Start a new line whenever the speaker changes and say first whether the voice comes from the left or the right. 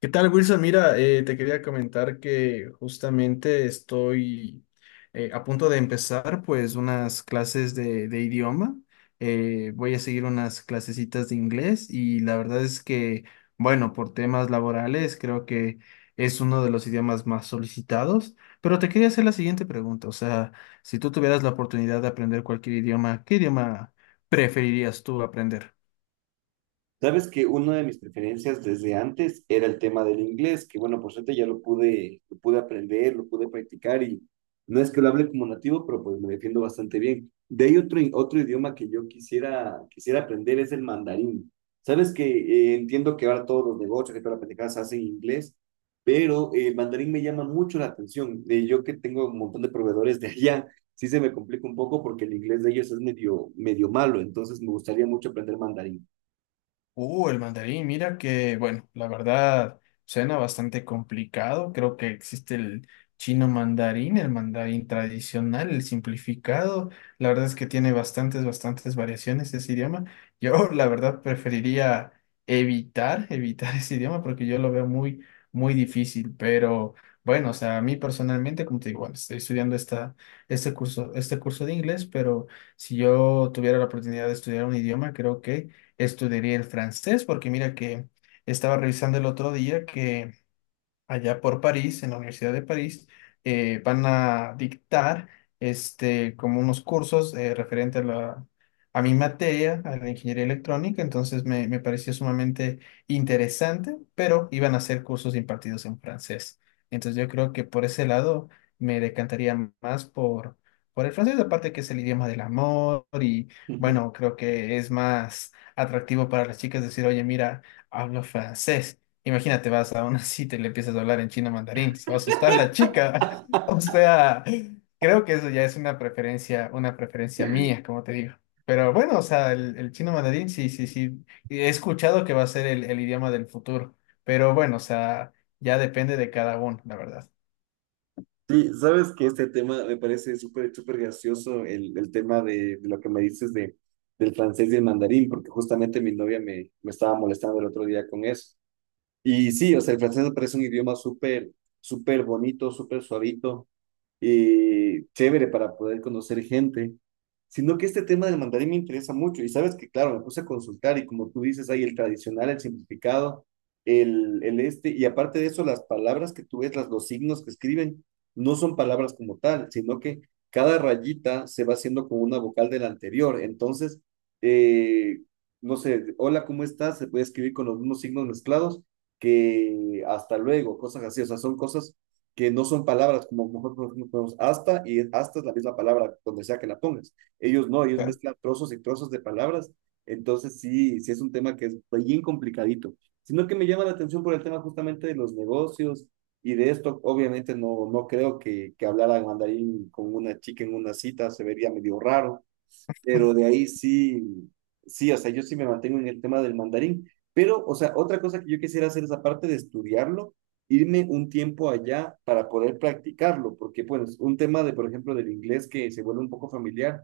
left: ¿Qué tal, Wilson? Mira, te quería comentar que justamente estoy a punto de empezar pues unas clases de idioma. Voy a seguir unas clasecitas de inglés y la verdad es que, bueno, por temas laborales creo que es uno de los idiomas más solicitados. Pero te quería hacer la siguiente pregunta, o sea, si tú tuvieras la oportunidad de aprender cualquier idioma, ¿qué idioma preferirías tú aprender?
right: Sabes que una de mis preferencias desde antes era el tema del inglés, que bueno, por suerte ya lo pude aprender, lo pude practicar y no es que lo hable como nativo, pero pues me defiendo bastante bien. De ahí otro, otro idioma que yo quisiera aprender es el mandarín. Sabes que entiendo que ahora todos los negocios, que todas las pendejadas se hacen en inglés, pero el mandarín me llama mucho la atención. Yo que tengo un montón de proveedores de allá, sí se me complica un poco porque el inglés de ellos es medio, medio malo, entonces me gustaría mucho aprender mandarín.
left: El mandarín, mira que, bueno, la verdad suena bastante complicado. Creo que existe el chino mandarín, el mandarín tradicional, el simplificado. La verdad es que tiene bastantes, bastantes variaciones ese idioma. Yo, la verdad, preferiría evitar ese idioma porque yo lo veo muy, muy difícil. Pero bueno, o sea, a mí personalmente, como te digo, bueno, estoy estudiando este curso de inglés, pero si yo tuviera la oportunidad de estudiar un idioma, creo que estudiaría el francés, porque mira que estaba revisando el otro día que allá por París, en la Universidad de París, van a dictar este, como unos cursos referente a mi materia, a la ingeniería electrónica, entonces me pareció sumamente interesante, pero iban a ser cursos impartidos en francés. Entonces yo creo que por ese lado me decantaría más por el francés, aparte que es el idioma del amor y bueno, creo que es más atractivo para las chicas decir, oye, mira, hablo francés. Imagínate, vas a una cita y le empiezas a hablar en chino mandarín, se va a asustar la chica. O sea, creo que eso ya es una preferencia mía, como te digo. Pero bueno, o sea, el chino mandarín, sí, sí, sí. He escuchado que va a ser el idioma del futuro. Pero bueno, o sea, ya depende de cada uno, la verdad.
right: Sí, sabes que este tema me parece súper, súper gracioso, el tema de lo que me dices de, del francés y el mandarín, porque justamente mi novia me estaba molestando el otro día con eso. Y sí, o sea, el francés me parece un idioma súper, súper bonito, súper suavito chévere para poder conocer gente, sino que este tema del mandarín me interesa mucho y sabes que, claro, me puse a consultar y como tú dices, hay el tradicional, el simplificado, el este, y aparte de eso, las palabras que tú ves, las, los signos que escriben, no son palabras como tal, sino que cada rayita se va haciendo como una vocal de la anterior, entonces, eh, no sé, hola, ¿cómo estás? Se puede escribir con los mismos signos mezclados que hasta luego, cosas así, o sea, son cosas que no son palabras como nosotros ponemos hasta, y hasta es la misma palabra donde sea que la pongas. Ellos no, ellos
left: Claro.
right: mezclan trozos y trozos de palabras, entonces sí, sí es un tema que es bien complicadito, sino que me llama la atención por el tema justamente de los negocios y de esto, obviamente no, no creo que hablar al mandarín con una chica en una cita se vería medio raro, pero de ahí sí, sí, o sea, yo sí me mantengo en el tema del mandarín, pero, o sea, otra cosa que yo quisiera hacer es aparte de estudiarlo, irme un tiempo allá para poder practicarlo, porque pues un tema de, por ejemplo, del inglés que se vuelve un poco familiar,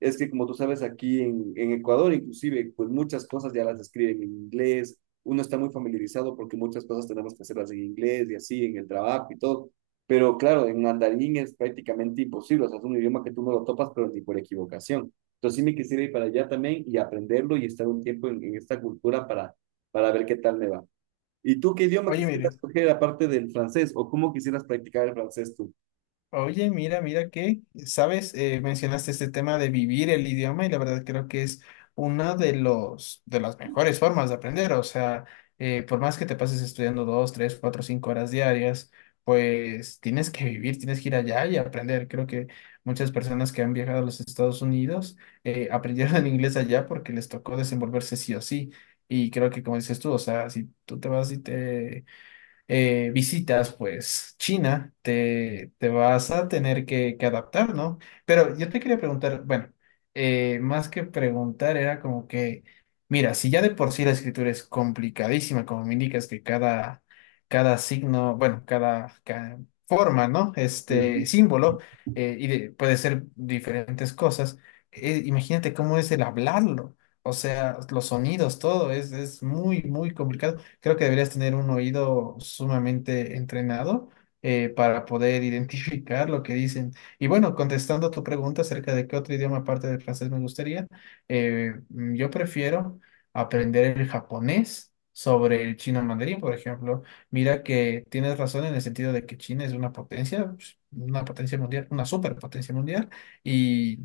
right: es que como tú sabes, aquí en Ecuador inclusive, pues muchas cosas ya las escriben en inglés, uno está muy familiarizado porque muchas cosas tenemos que hacerlas en inglés y así, en el trabajo y todo. Pero claro, en mandarín es prácticamente imposible, o sea, es un idioma que tú no lo topas, pero ni por equivocación. Entonces sí me quisiera ir para allá también y aprenderlo y estar un tiempo en esta cultura para ver qué tal me va. ¿Y tú qué idioma
left: Oye,
right: quisieras
left: Mirio.
right: coger aparte del francés o cómo quisieras practicar el francés tú?
left: Oye, mira que, sabes, mencionaste este tema de vivir el idioma y la verdad creo que es una de las mejores formas de aprender. O sea, por más que te pases estudiando 2, 3, 4, 5 horas diarias, pues tienes que vivir, tienes que ir allá y aprender. Creo que muchas personas que han viajado a los Estados Unidos aprendieron inglés allá porque les tocó desenvolverse sí o sí. Y creo que como dices tú, o sea, si tú te vas y te visitas pues China, te vas a tener que adaptar, ¿no? Pero yo te quería preguntar, bueno, más que preguntar era como que, mira, si ya de por sí la escritura es complicadísima, como me indicas que cada signo, bueno, forma, ¿no? Este
right: Ujú.
left: símbolo, puede ser diferentes cosas, imagínate cómo es el hablarlo. O sea, los sonidos, todo es muy, muy complicado creo que deberías tener un oído sumamente entrenado para poder identificar lo que dicen. Y bueno, contestando tu pregunta acerca de qué otro idioma aparte del francés me gustaría, yo prefiero aprender el japonés sobre el chino mandarín, por ejemplo. Mira que tienes razón en el sentido de que China es una potencia, pues, una potencia mundial, una superpotencia mundial, y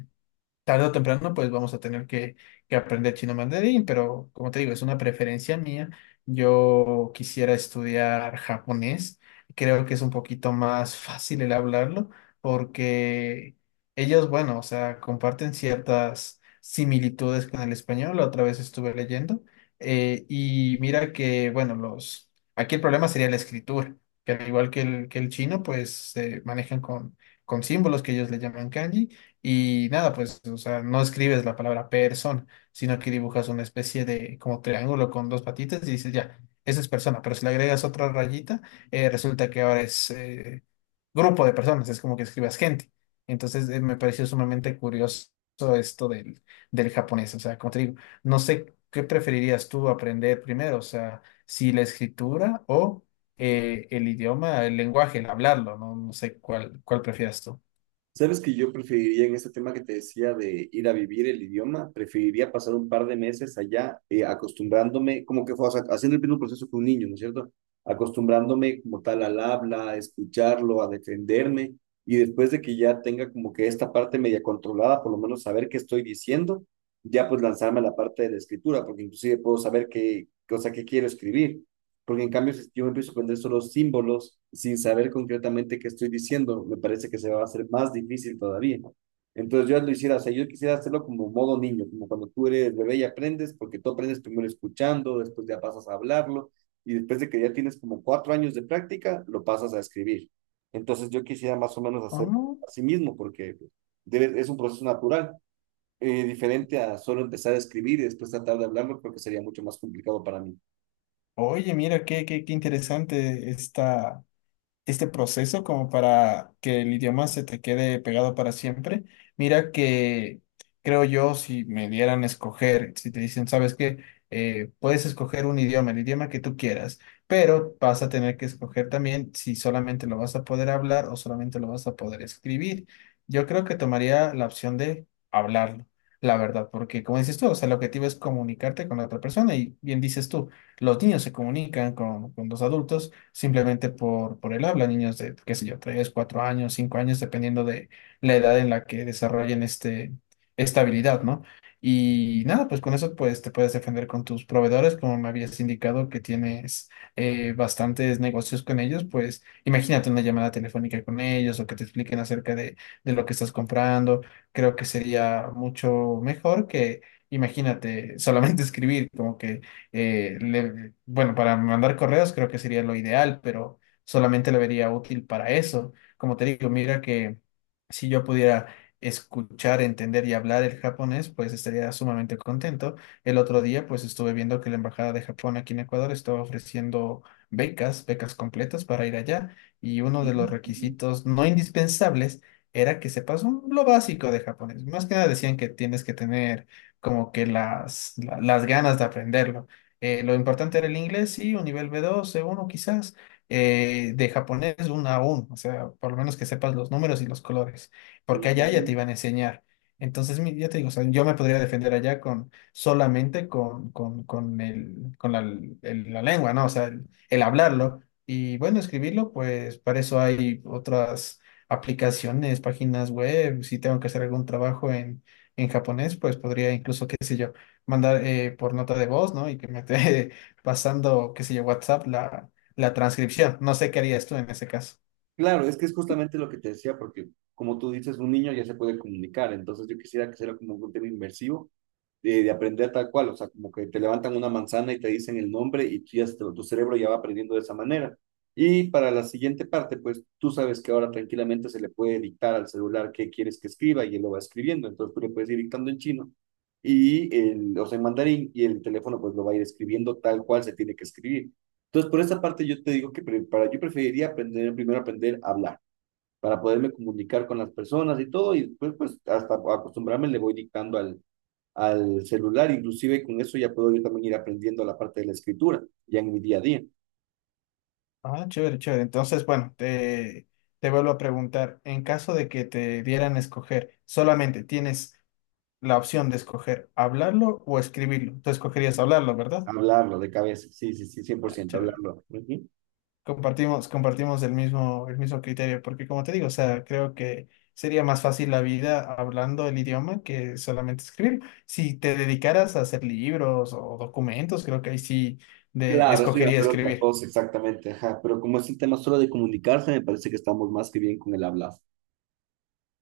left: tarde o temprano, pues vamos a tener que aprender chino mandarín, pero como te digo, es una preferencia mía. Yo quisiera estudiar japonés. Creo que es un poquito más fácil el hablarlo porque ellos, bueno, o sea, comparten ciertas similitudes con el español. La otra vez estuve leyendo y mira que, bueno, los... Aquí el problema sería la escritura, que al igual que el chino, pues se manejan con símbolos que ellos le llaman kanji y nada, pues, o sea, no escribes la palabra persona, sino que dibujas una especie de como triángulo con dos patitas y dices, ya, eso es persona, pero si le agregas otra rayita, resulta que ahora es grupo de personas, es como que escribas gente. Entonces, me pareció sumamente curioso esto del japonés, o sea, como te digo, no sé qué preferirías tú aprender primero, o sea, si la escritura o el idioma, el lenguaje, el hablarlo, no, no sé cuál prefieras tú.
right: Sabes que yo preferiría en este tema que te decía de ir a vivir el idioma, preferiría pasar un par de meses allá acostumbrándome, como que fue, o sea, haciendo el mismo proceso que un niño, ¿no es cierto? Acostumbrándome como tal al habla, a escucharlo, a defenderme y después de que ya tenga como que esta parte media controlada, por lo menos saber qué estoy diciendo, ya pues lanzarme a la parte de la escritura, porque inclusive puedo saber qué cosa que quiero escribir. Porque en cambio, si yo me empiezo a aprender solo símbolos sin saber concretamente qué estoy diciendo, me parece que se va a hacer más difícil todavía. Entonces yo lo hiciera, o sea, yo quisiera hacerlo como modo niño, como cuando tú eres bebé y aprendes, porque tú aprendes primero escuchando, después ya pasas a hablarlo, y después de que ya tienes como 4 años de práctica, lo pasas a escribir. Entonces yo quisiera más o menos hacer
left: Ah.
right: así mismo, porque es un proceso natural, diferente a solo empezar a escribir y después tratar de hablarlo, porque sería mucho más complicado para mí.
left: Oye, mira, qué interesante está este proceso como para que el idioma se te quede pegado para siempre. Mira que creo yo, si me dieran a escoger, si te dicen, sabes que puedes escoger un idioma, el idioma que tú quieras, pero vas a tener que escoger también si solamente lo vas a poder hablar o solamente lo vas a poder escribir. Yo creo que tomaría la opción de hablarlo. La verdad, porque como dices tú, o sea, el objetivo es comunicarte con la otra persona y bien dices tú, los niños se comunican con los adultos simplemente por el habla, niños de, qué sé yo, 3 4 años, 5 años, dependiendo de la edad en la que desarrollen esta habilidad, ¿no? Y nada, pues con eso pues te puedes defender con tus proveedores, como me habías indicado que tienes bastantes negocios con ellos, pues imagínate una llamada telefónica con ellos o que te expliquen acerca de lo que estás comprando, creo que sería mucho mejor que, imagínate, solamente escribir, como que bueno, para mandar correos creo que sería lo ideal, pero solamente lo vería útil para eso. Como te digo, mira que si yo pudiera escuchar, entender y hablar el japonés, pues estaría sumamente contento. El otro día, pues estuve viendo que la Embajada de Japón aquí en Ecuador estaba ofreciendo becas, becas completas para ir allá, y uno de
right: Ujú.
left: los requisitos no indispensables era que sepas un- lo básico de japonés. Más que nada decían que tienes que tener como que las ganas de aprenderlo. Lo importante era el inglés, sí, un nivel B2, C1 quizás, de japonés un A1, o sea, por lo menos que sepas los números y los colores, porque allá ya te
right: Mm,
left: iban a enseñar. Entonces, ya te digo, o sea, yo me podría defender allá con solamente con el, con la, el- la lengua, ¿no? O sea, el hablarlo. Y bueno, escribirlo, pues para eso hay otras aplicaciones, páginas web. Si tengo que hacer algún trabajo en japonés, pues podría incluso, qué sé yo mandar por nota de voz, ¿no? Y que me esté pasando, qué sé yo, WhatsApp la transcripción. No sé qué harías tú en ese caso.
right: Claro, es que es justamente lo que te decía, porque como tú dices, un niño ya se puede comunicar, entonces yo quisiera que sea como un tema inmersivo de aprender tal cual, o sea, como que te levantan una manzana y te dicen el nombre y tú ya, tu cerebro ya va aprendiendo de esa manera. Y para la siguiente parte, pues tú sabes que ahora tranquilamente se le puede dictar al celular qué quieres que escriba y él lo va escribiendo, entonces tú le puedes ir dictando en chino y el, o sea, en mandarín y el teléfono pues lo va a ir escribiendo tal cual se tiene que escribir. Entonces, por esa parte yo te digo que yo preferiría aprender, primero aprender a hablar, para poderme comunicar con las personas y todo, y después pues hasta acostumbrarme le voy dictando al celular, inclusive con eso ya puedo yo también ir aprendiendo la parte de la escritura, ya en mi día a día,
left: Ah, chévere, chévere. Entonces, bueno, te vuelvo a preguntar, en caso de que te dieran a escoger, solamente tienes la opción de escoger hablarlo o escribirlo. Tú escogerías hablarlo, ¿verdad?
right: hablarlo de cabeza, sí, sí, sí, cien por
left: Ya,
right: ciento
left: chévere.
right: hablarlo. Ujú.
left: Compartimos, compartimos el mismo criterio, porque como te digo, o sea, creo que sería más fácil la vida hablando el idioma que solamente escribir. Si te dedicaras a hacer libros o documentos, creo que ahí sí de,
right: Claro, eso ya
left: escogería
right: fue otra
left: escribir.
right: cosa, exactamente, ajá, pero como es el tema solo de comunicarse, me parece que estamos más que bien con el hablar.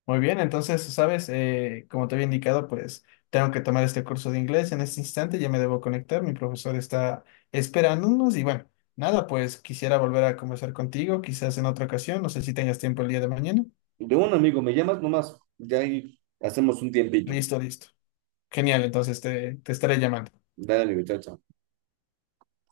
left: Muy bien, entonces, sabes, como te había indicado, pues tengo que tomar este curso de inglés en este instante, ya me debo conectar, mi profesor está esperándonos y bueno, nada, pues quisiera volver a conversar contigo, quizás en otra ocasión, no sé si tengas tiempo el día de mañana.
right: De un amigo, me llamas nomás, ya ahí hacemos un tiempito.
left: Listo, listo. Genial, entonces te estaré llamando.
right: Dale, chao, chao.